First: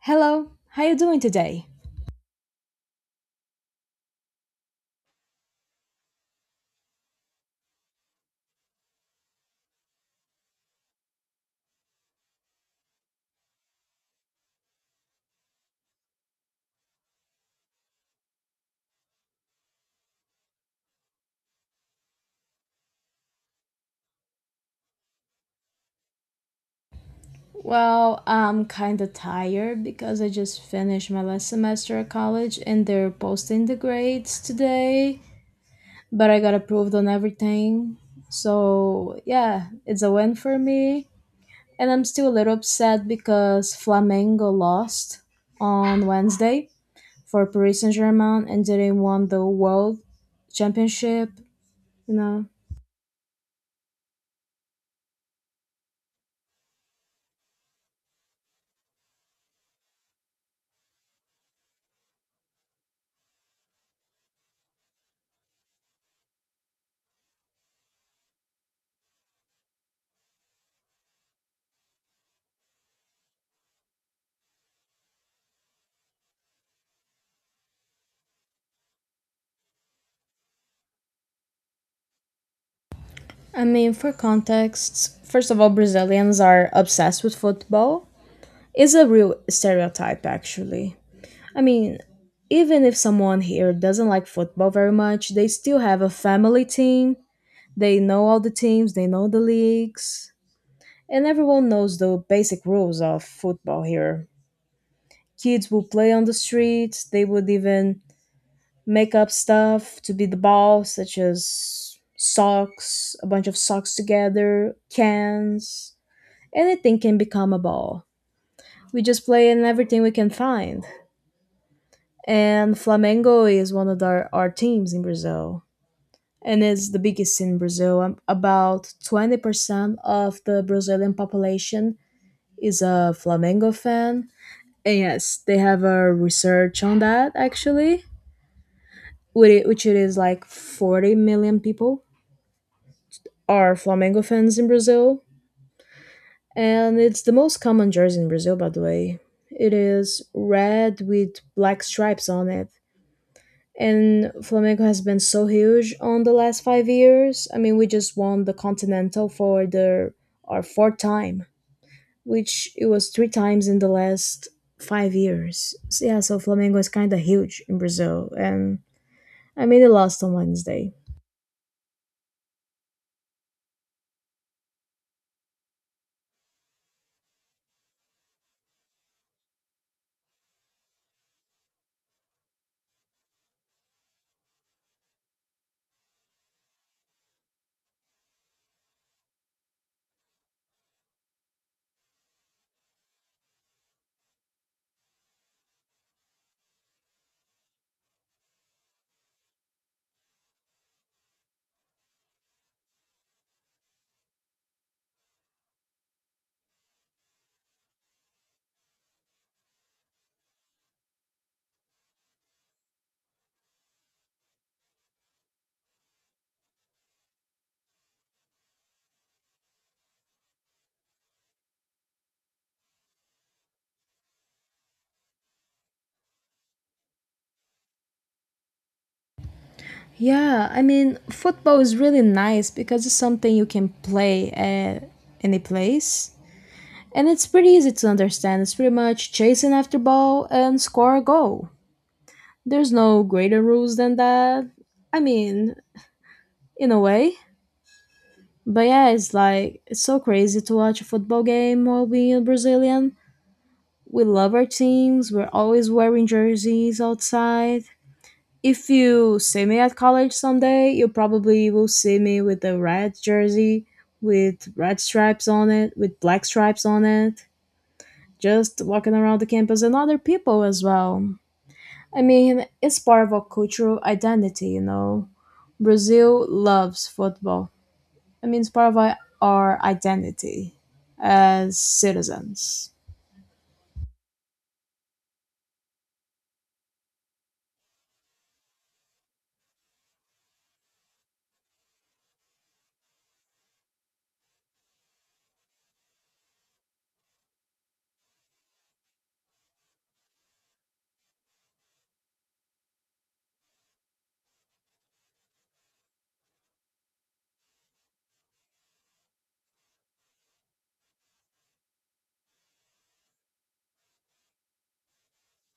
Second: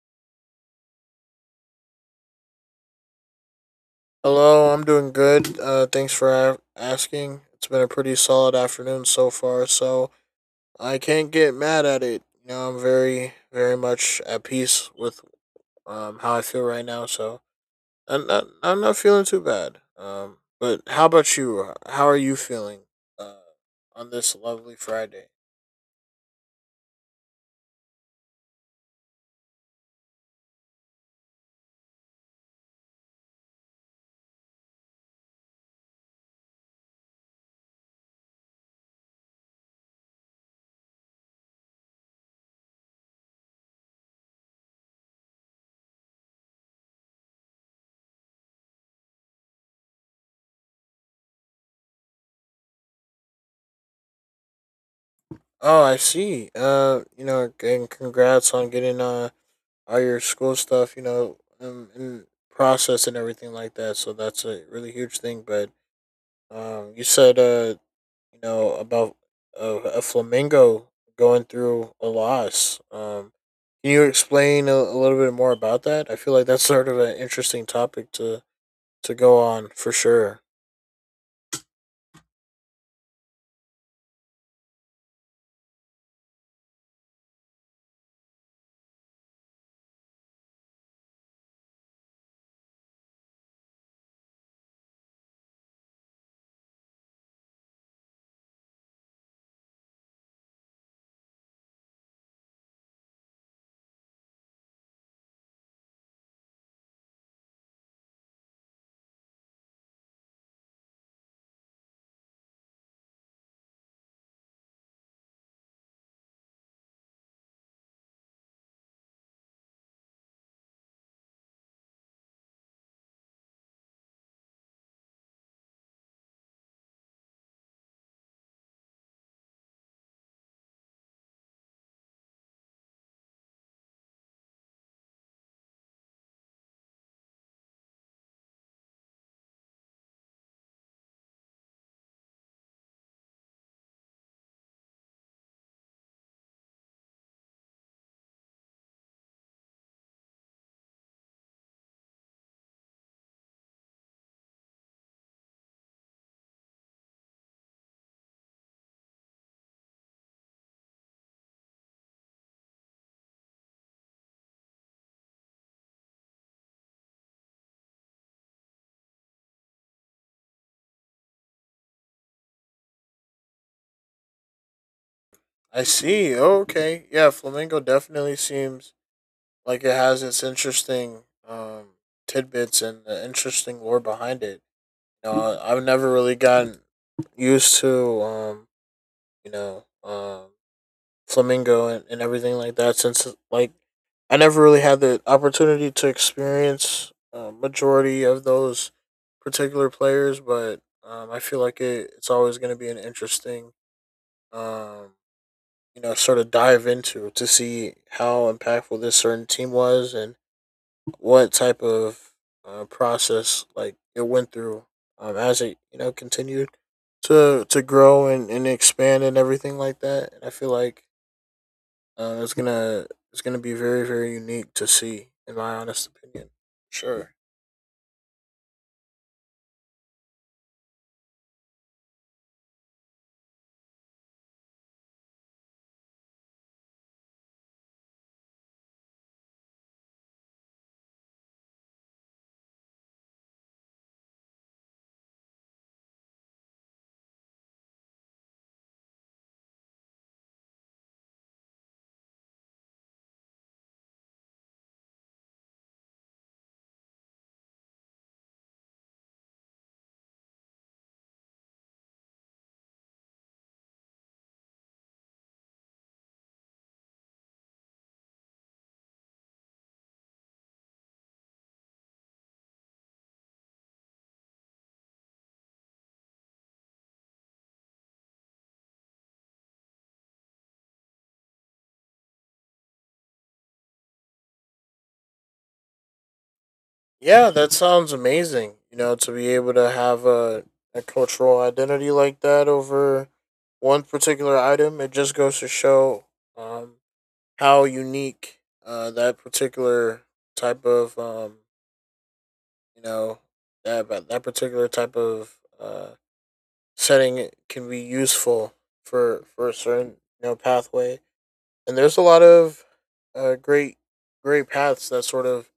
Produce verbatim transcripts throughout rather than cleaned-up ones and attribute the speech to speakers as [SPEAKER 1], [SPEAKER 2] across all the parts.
[SPEAKER 1] Hello, how you doing today?
[SPEAKER 2] Hello, I'm doing good. Uh, thanks for a- asking. It's been a pretty solid afternoon so far, so I can't get mad at it. You know, I'm very, very much at peace with um how I feel right now. So I'm not, I'm not feeling too bad. Um, but how about you? How are you feeling Uh, on this lovely Friday?
[SPEAKER 1] Well, I'm kinda tired because I just finished my last semester at college and they're posting the grades today, but I got approved on everything. So, yeah, it's a win for me. And I'm still a little upset because Flamengo lost on Wednesday for Paris Saint Germain and didn't won the world championship, you know.
[SPEAKER 2] Oh, I see. Uh, you know, and congrats on getting uh all your school stuff, you know, um, and process and everything like that. So that's a really huge thing. But um, you said, uh, you know, about a, a flamingo going through a loss. Um, can you explain a, a little bit more about that? I feel like that's sort of an interesting topic to to go on for sure.
[SPEAKER 1] I mean, for context, first of all, Brazilians are obsessed with football. It's a real stereotype, actually. I mean, even if someone here doesn't like football very much, they still have a family team. They know all the teams, they know the leagues, and everyone knows the basic rules of football here. Kids will play on the streets, they would even make up stuff to be the ball, such as socks, a bunch of socks together, cans. Anything can become a ball. We just play in everything we can find. And Flamengo is one of our, our teams in Brazil. And it's the biggest in Brazil. Um, About twenty percent of the Brazilian population is a Flamengo fan. And yes, they have a research on that actually, which it which it is like forty million people are Flamengo fans in Brazil. And it's the most common jersey in Brazil, by the way. It is red with black stripes on it. And Flamengo has been so huge on the last five years. I mean, we just won the Continental for the our fourth time, which it was three times in the last five years. So, yeah, so Flamengo is kind of huge in Brazil. And I mean, they lost on Wednesday.
[SPEAKER 2] I see. Okay. Yeah, flamingo definitely seems like it has its interesting um tidbits and the interesting lore behind it. You know, I've never really gotten used to um, you know, um flamingo and, and everything like that, since like I never really had the opportunity to experience uh, majority of those particular players, but um, I feel like it, it's always going to be an interesting um, you know sort of dive into to see how impactful this certain team was and what type of uh, process like it went through, um, as it you know continued to to grow and, and expand and everything like that. And I feel like uh, it's gonna it's gonna be very very unique to see, in my honest opinion. Sure.
[SPEAKER 1] Yeah, I mean, football is really nice because it's something you can play at any place. And it's pretty easy to understand. It's pretty much chasing after ball and score a goal. There's no greater rules than that. I mean, in a way. But yeah, it's like it's so crazy to watch a football game while being a Brazilian. We love our teams. We're always wearing jerseys outside. If you see me at college someday, you probably will see me with a red jersey with red stripes on it, with black stripes on it, just walking around the campus and other people as well. I mean, it's part of our cultural identity, you know. Brazil loves football. I mean, it's part of our our identity as citizens.
[SPEAKER 2] Yeah, that sounds amazing. You know, to be able to have a a cultural identity like that over one particular item, it just goes to show um, how unique uh, that particular type of um, you know that that particular type of uh, setting it can be useful for for a certain you know pathway, and there's a lot of uh, great great paths that sort of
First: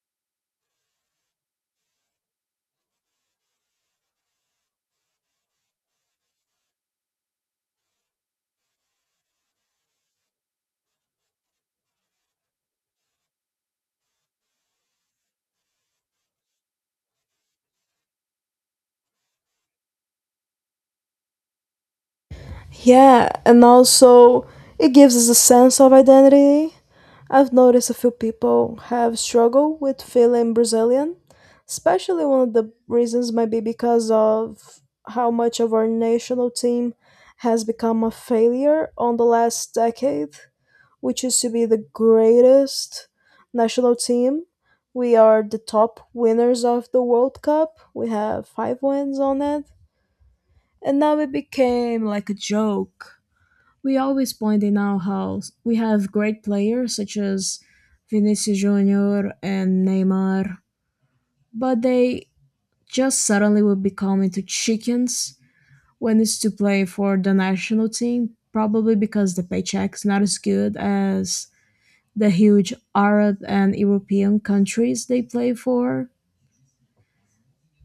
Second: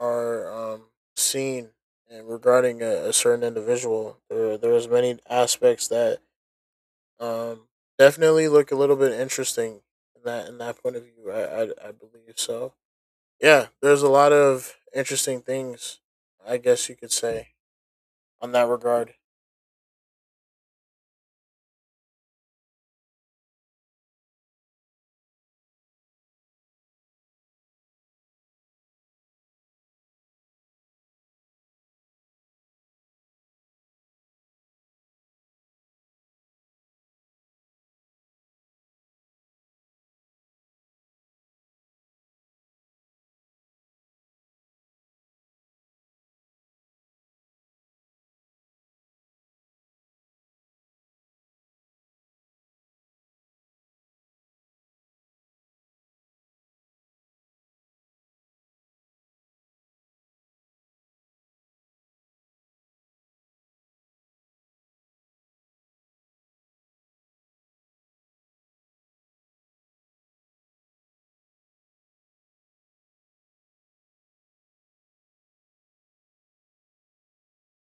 [SPEAKER 2] are, um, seen, and regarding a, a certain individual, there there's many aspects that um, definitely look a little bit interesting in that in that point of view. I, I, I believe so. Yeah, there's a lot of interesting things, I guess you could say, on that regard.
[SPEAKER 1] Yeah, and also it gives us a sense of identity. I've noticed a few people have struggled with feeling Brazilian, especially one of the reasons might be because of how much of our national team has become a failure on the last decade, which used to be the greatest national team. We are the top winners of the World Cup. We have five wins on it. And now it became like a joke we always point in our house. We have great players such as Vinicius Junior and Neymar, but they just suddenly will become into chickens when it's to play for the national team, probably because the paycheck's not as good as the huge Arab and European countries they play for.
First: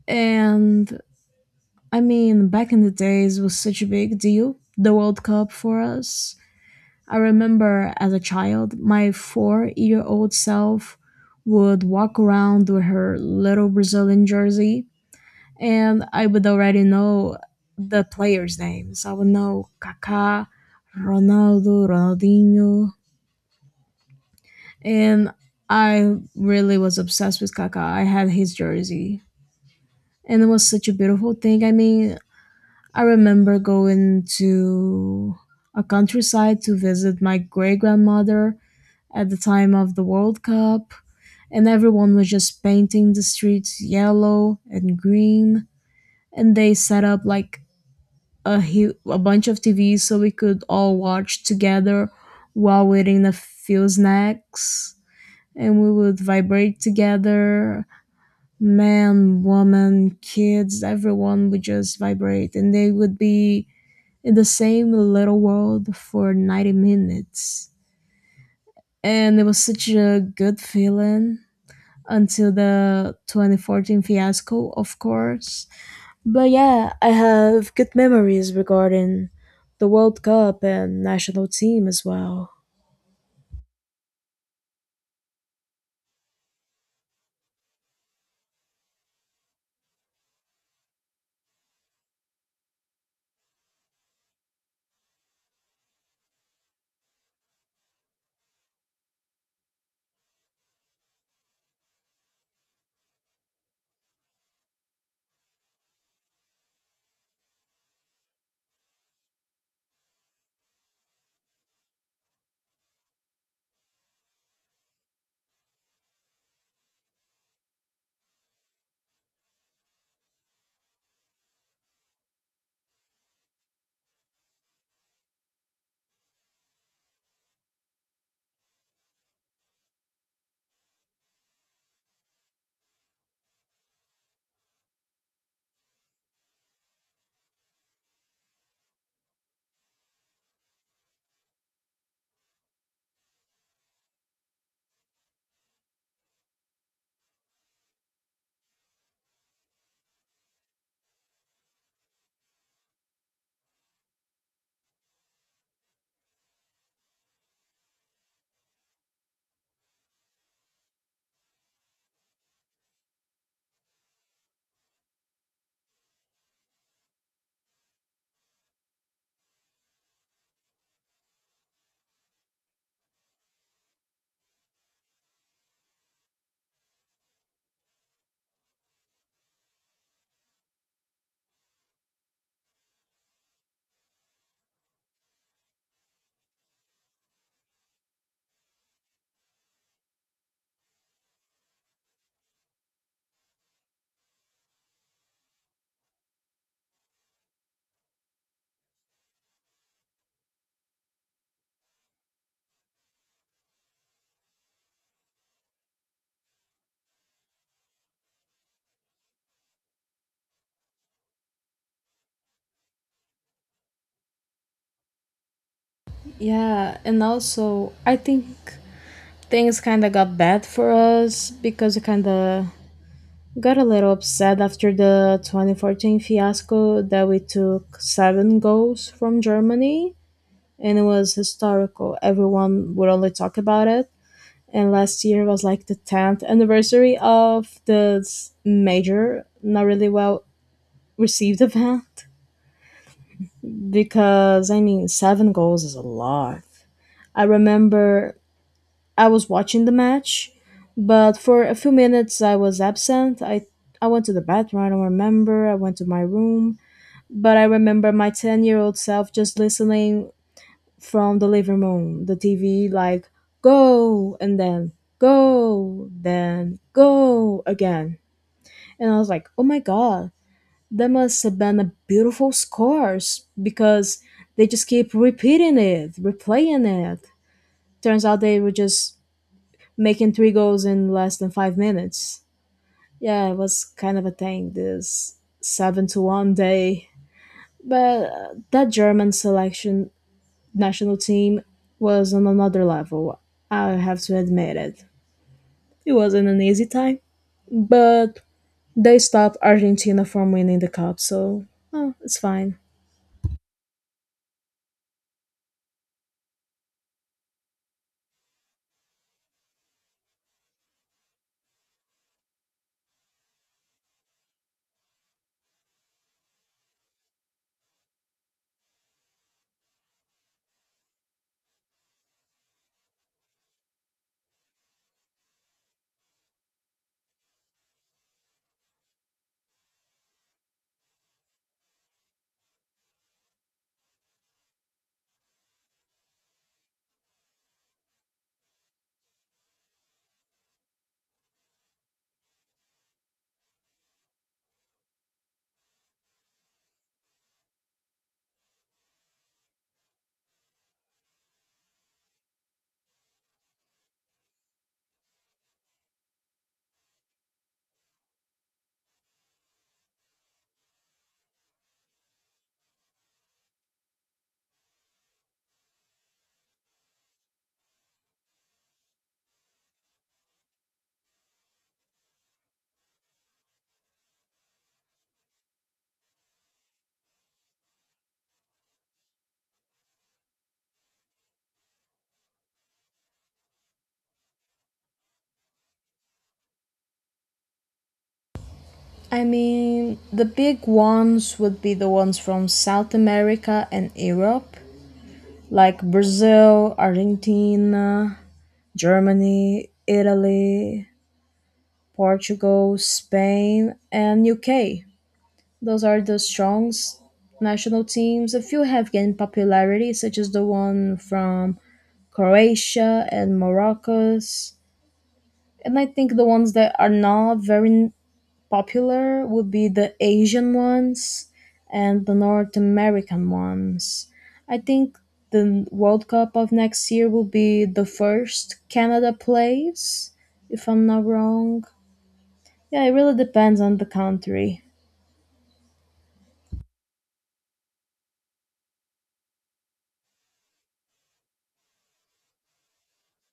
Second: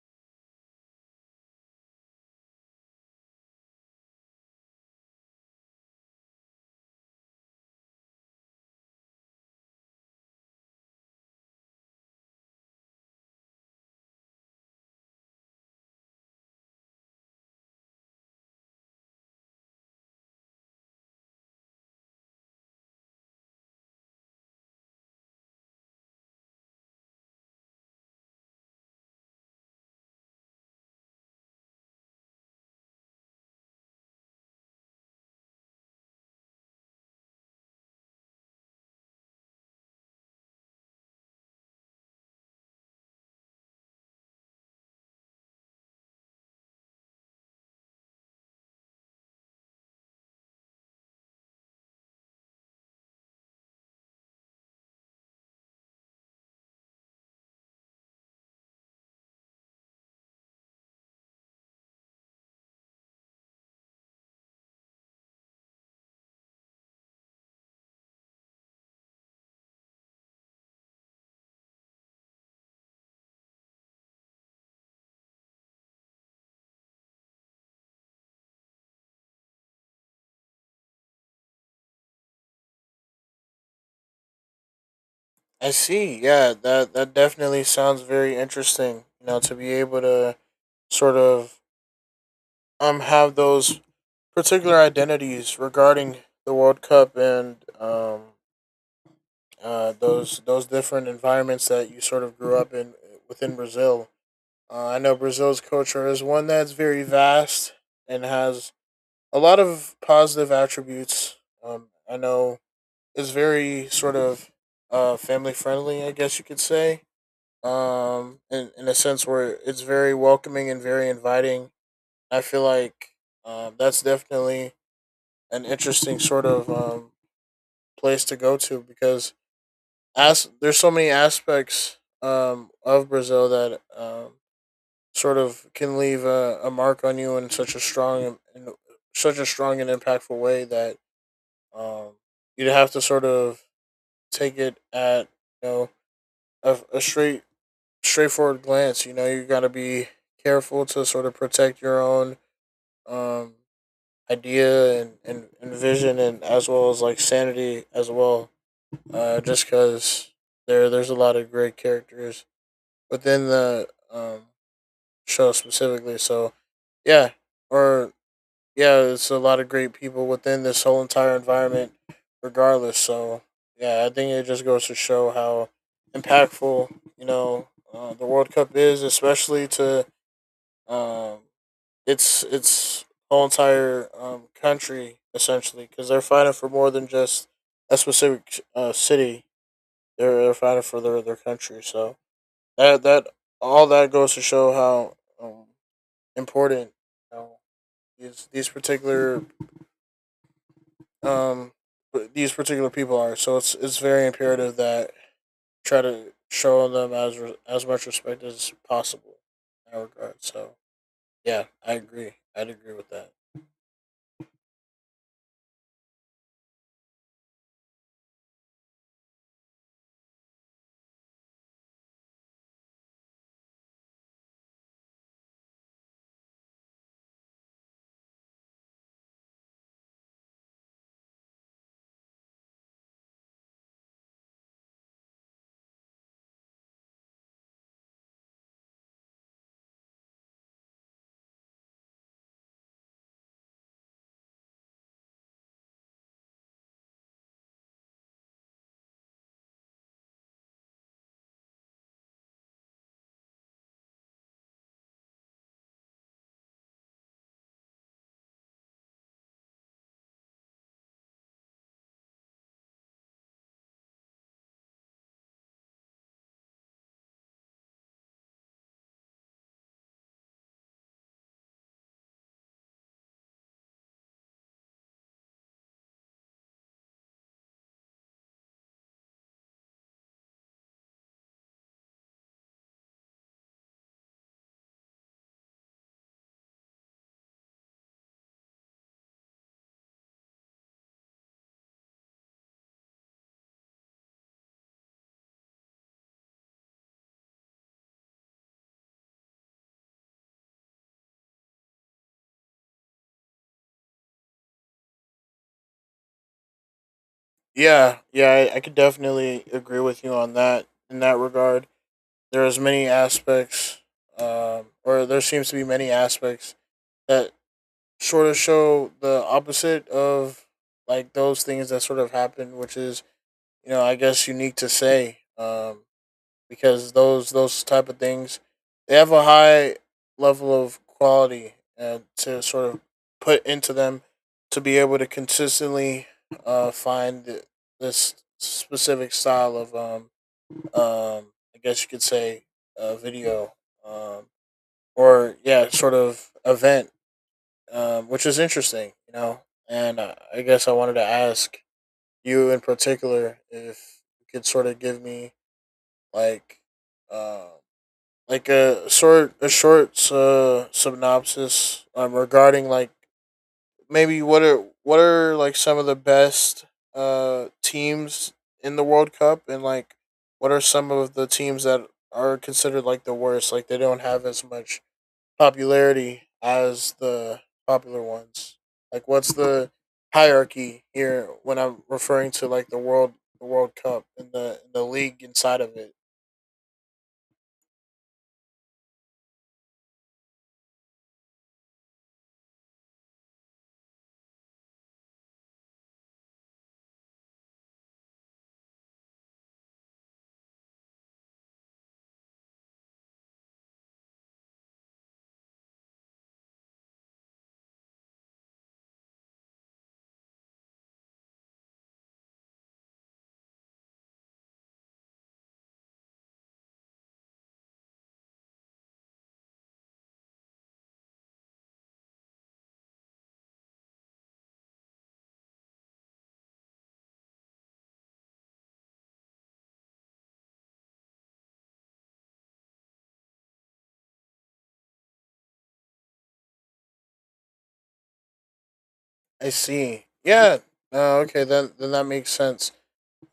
[SPEAKER 1] And I mean, back in the days was such a big deal, the World Cup for us. I remember as a child, my four year old self would walk around with her little Brazilian jersey, and I would already know the players' names. I would know Kaká, Ronaldo, Ronaldinho, and I really was obsessed with Kaká. I had his jersey, and it was such a beautiful thing. I mean, I remember going to a countryside to visit my great grandmother at the time of the World Cup, and everyone was just painting the streets yellow and green. And they set up like a hu- a bunch of T Vs so we could all watch together while waiting a few snacks, and we would vibrate together. Man, woman, kids, everyone would just vibrate, and they would be in the same little world for ninety minutes. And it was such a good feeling, until the twenty fourteen fiasco, of course. But yeah, I have good memories regarding the World Cup and national team as well.
[SPEAKER 2] I see. Yeah, that that definitely sounds very interesting. You know, to be able to sort of um have those particular identities regarding the World Cup, and um uh those those different environments that you sort of grew up in within Brazil. Uh, I know Brazil's culture is one that's very vast and has a lot of positive attributes. Um, I know it's very sort of uh family friendly, I guess you could say, um in, in a sense where it's very welcoming and very inviting. I feel like, um, that's definitely an interesting sort of, um, place to go to, because as there's so many aspects, um, of Brazil that, um, sort of can leave a, a mark on you in such a strong in such a strong and impactful way, that um, you'd have to sort of take it at, you know a, a straight straightforward glance. You know, you got to be careful to sort of protect your own, um, idea and, and, and vision, and as well as like sanity as well. Uh, just because there there's a lot of great characters within the, um, show specifically. So yeah, or yeah, it's a lot of great people within this whole entire environment, regardless. So yeah, I think it just goes to show how impactful, you know uh, the World Cup is, especially to. Um, it's it's whole entire, um, country essentially, because they're fighting for more than just a specific, uh, city. They're, they're fighting for their, their country. So that that all that goes to show how, um, important, you know, these these particular um these particular people are. So it's it's very imperative that try to show them as re- as much respect as possible in that regard. So yeah, I agree. I'd agree with that.
[SPEAKER 1] Yeah, and also I think things kind of got bad for us because we kind of got a little upset after the twenty fourteen fiasco that we took seven goals from Germany and it was historical. Everyone would only talk about it, and last year was like the tenth anniversary of this major not really well received event, because I mean seven goals is a lot. I remember I was watching the match, but for a few minutes I was absent. I i went to the bathroom, I don't remember, I went to my room. But I remember my ten year old self just listening from the living room the TV like go, and then go, then go again. And I was like, oh my god, that must have been a beautiful scores because they just keep repeating it, replaying it. Turns out they were just making three goals in less than five minutes. Yeah, it was kind of a thing, this seven to one day. But uh, that German selection national team was on another level. I have to admit it. It wasn't an easy time, but they stopped Argentina from winning the cup, so oh, it's fine.
[SPEAKER 2] Yeah, yeah, I, I could definitely agree with you on that. In that regard, there is many aspects, um, or there seems to be many aspects that sort of show the opposite of like those things that sort of happen, which is, you know, I guess unique to say. Um, because those those type of things, they have a high level of quality, uh, to sort of put into them to be able to consistently uh, find th- this specific style of, um, um, I guess you could say, uh, video, um, or yeah, sort of event, um, which is interesting, you know. And I, I guess I wanted to ask you in particular if you could sort of give me like, um. uh, like a short a short uh, synopsis, um, regarding like, maybe, what are what are like some of the best uh teams in the World Cup, and like what are some of the teams that are considered like the worst, like they don't have as much popularity as the popular ones. Like what's the hierarchy here when I'm referring to like the world the World Cup and the and the league inside of it.
[SPEAKER 1] I mean, the big ones would be the ones from South America and Europe, like Brazil, Argentina, Germany, Italy, Portugal, Spain, and U K. Those are the strong s- national teams. A few have gained popularity, such as the one from Croatia and Morocco's. And I think the ones that are not very popular would be the Asian ones and the North American ones. I think the World Cup of next year will be the first Canada plays, if I'm not wrong. Yeah, it really depends on the country.
[SPEAKER 2] I see. Yeah. No, okay. Then then that makes sense.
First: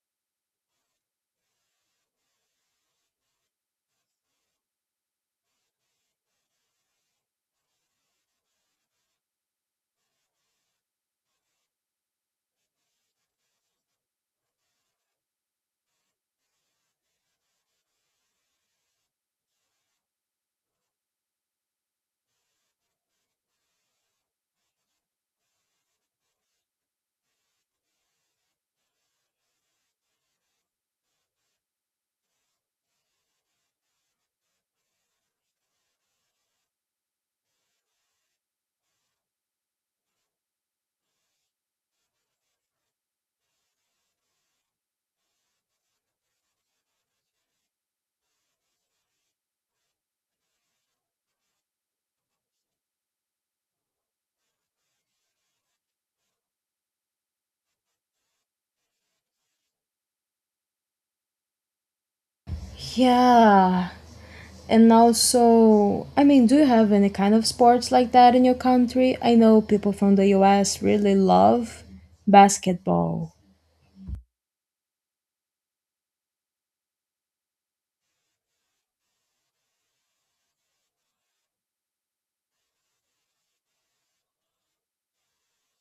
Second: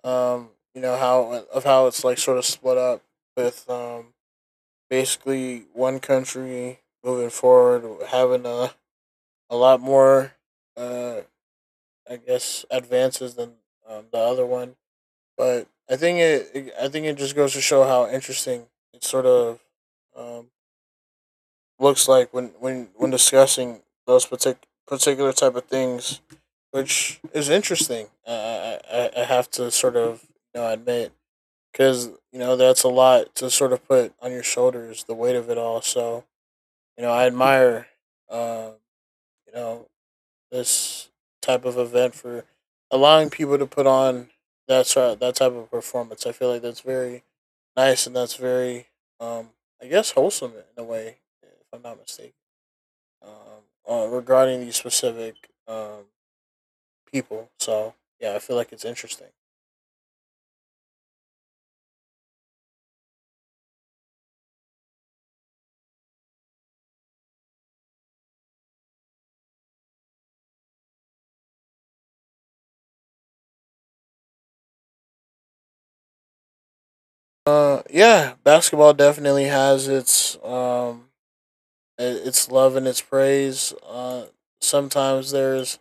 [SPEAKER 2] Um, you know how of how it's like sort of split up with, um basically one country moving forward having a a lot more, uh I guess, advances than, um, the other one. But I think it, it I think it just goes to show how interesting it's sort of, um looks like when when when discussing those partic- particular type of things, which is interesting. Uh, I I- I have to sort of, you know, admit, because, you know, that's a lot to sort of put on your shoulders, the weight of it all. So, you know, I admire, um, you know this type of event for allowing people to put on that sort that type of performance. I feel like that's very nice, and that's very, um, I guess, wholesome in a way, if I'm not mistaken, um, uh, regarding these specific, um, people. So yeah, I feel like it's interesting.
[SPEAKER 1] Yeah. And also, I mean, do you have any kind of sports like that in your country? I know people from the U S really love basketball.
[SPEAKER 2] Uh, yeah, basketball definitely has its, um, its love and its praise. Uh, sometimes there's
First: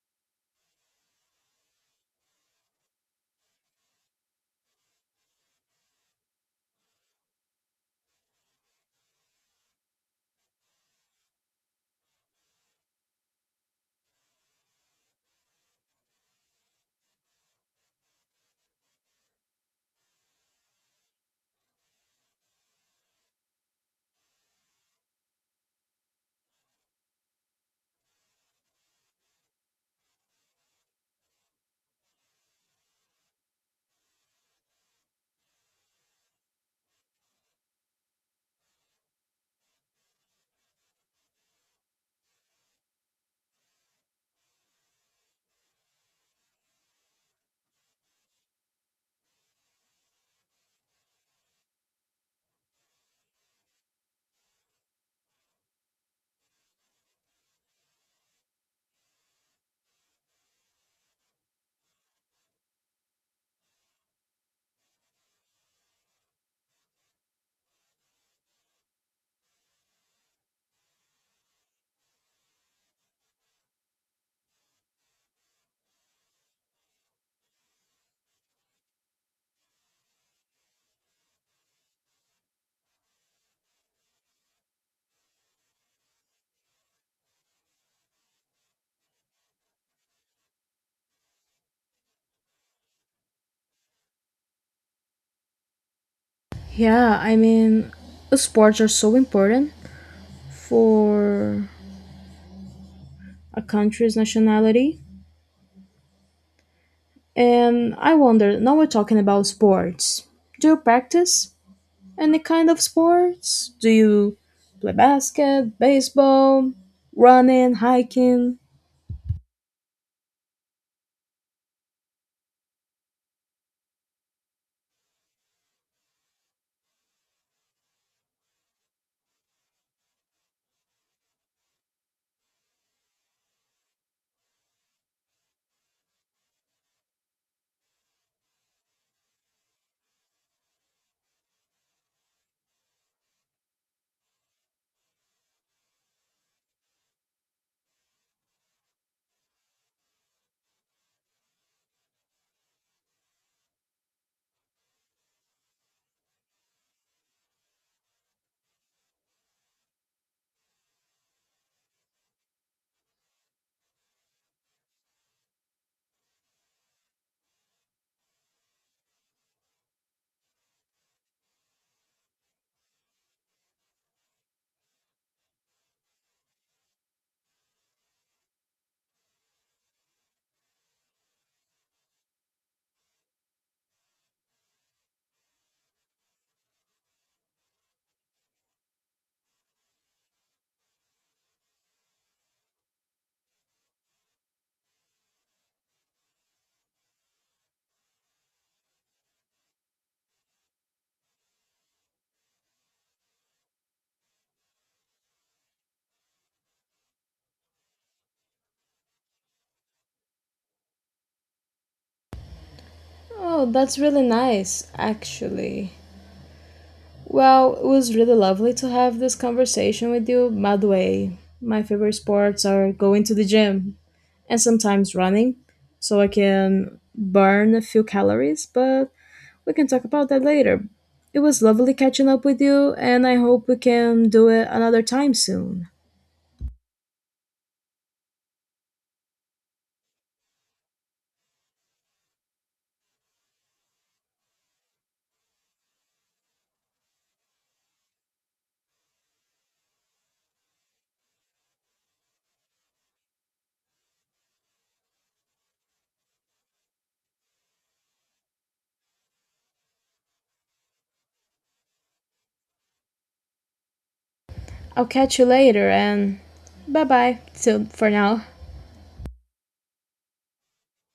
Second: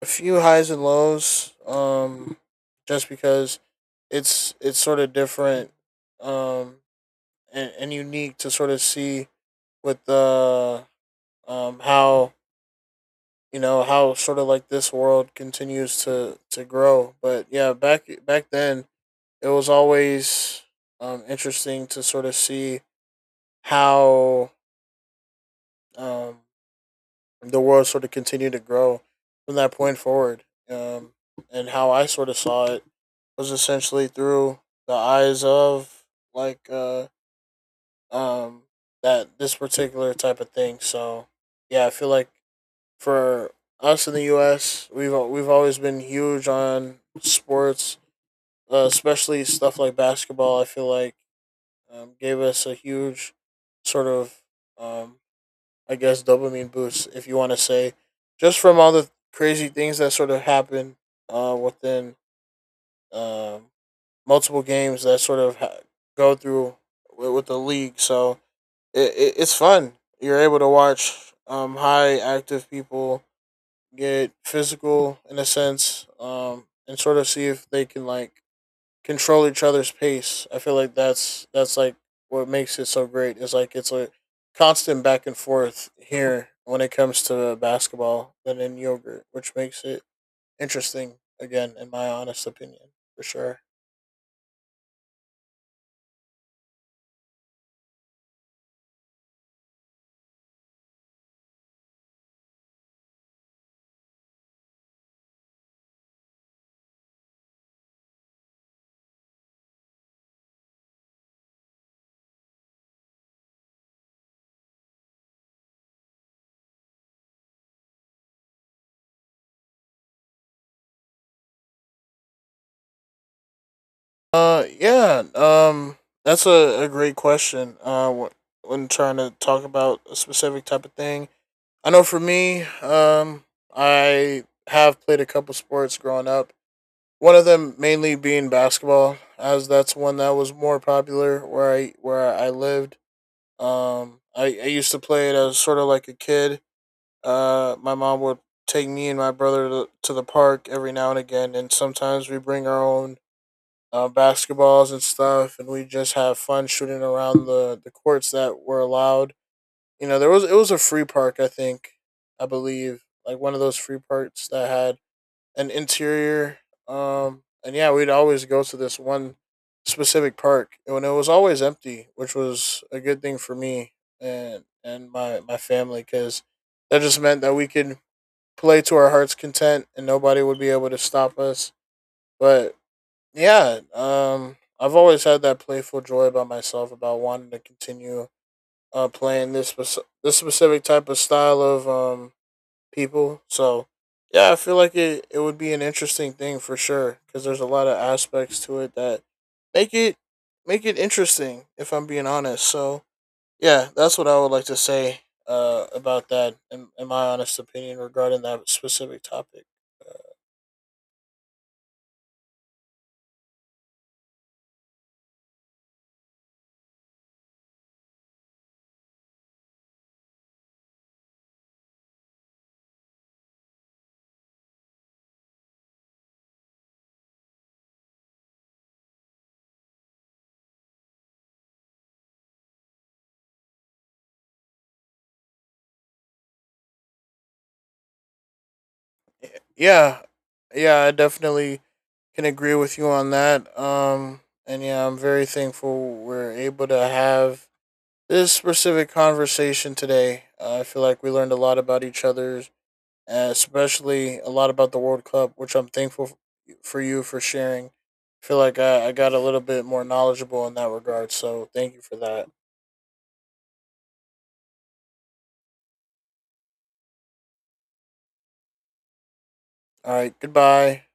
[SPEAKER 2] a few highs and lows. Um, just because it's it's sort of different, um, and, and unique to sort of see with the, uh, um, how, you know, how sort of like this world continues to to grow. But yeah, back back then it was always, um interesting to sort of see how, um the world sort of continued to grow from that point forward, um and how I sort of saw it was essentially through the eyes of like, uh um that this particular type of thing. So yeah, I feel like for us in the U S, we've we've always been huge on sports, uh, especially stuff like basketball. I feel like, um, gave us a huge sort of, um, I guess, dopamine boost, if you want to say, just from all the crazy things that sort of happen, uh, within, um, multiple games that sort of ha- go through with, with the league. So it, it, it's fun. You're able to watch, um, high active people get physical in a sense, um, and sort of see if they can like control each other's pace. I feel like that's that's like what makes it so great. Is like it's a constant back and forth here when it comes to basketball than in yogurt, which makes it interesting again, in my honest opinion, for sure.
[SPEAKER 1] Yeah, I mean, sports are so important for a country's nationality. And I wonder, now we're talking about sports. Do you practice any kind of sports? Do you play basket, baseball, running, hiking?
[SPEAKER 2] Uh, yeah. Um, that's a, a great question. Uh, wh- when trying to talk about a specific type of thing, I know for me, um, I have played a couple sports growing up. One of them mainly being basketball, as that's one that was more popular where I where I lived. Um, I, I used to play it as sort of like a kid. Uh, my mom would take me and my brother to, to the park every now and again, and sometimes we bring our own, uh, basketballs and stuff, and we just have fun shooting around the the courts that were allowed. You know, there was, it was a free park, I think, I believe, like one of those free parks that had an interior. Um, and yeah, we'd always go to this one specific park, and it was always empty, which was a good thing for me and and my my family, because that just meant that we could play to our heart's content, and nobody would be able to stop us. But yeah, um, I've always had that playful joy about myself about wanting to continue, uh, playing this spec- this specific type of style of, um people. So yeah, I feel like it it would be an interesting thing for sure, because there's a lot of aspects to it that make it make it interesting, if I'm being honest. So yeah, that's what I would like to say uh about that, in, in my honest opinion, regarding that specific topic.
[SPEAKER 1] Oh, that's really nice, actually. Well, it was really lovely to have this conversation with you, by the way. My favorite sports are going to the gym and sometimes running so I can burn a few calories, but we can talk about that later. It was lovely catching up with you, and I hope we can do it another time soon.
[SPEAKER 2] Yeah, yeah, I definitely can agree with you on that. Um, and yeah, I'm very thankful we're able to have this specific conversation today. Uh, I feel like we learned a lot about each other, uh, especially a lot about the World Cup, which I'm thankful f- for you for sharing. I feel like I, I got a little bit more knowledgeable in that regard, so thank you for that.
[SPEAKER 1] I'll catch you later, and bye bye so for now.
[SPEAKER 2] All right, goodbye.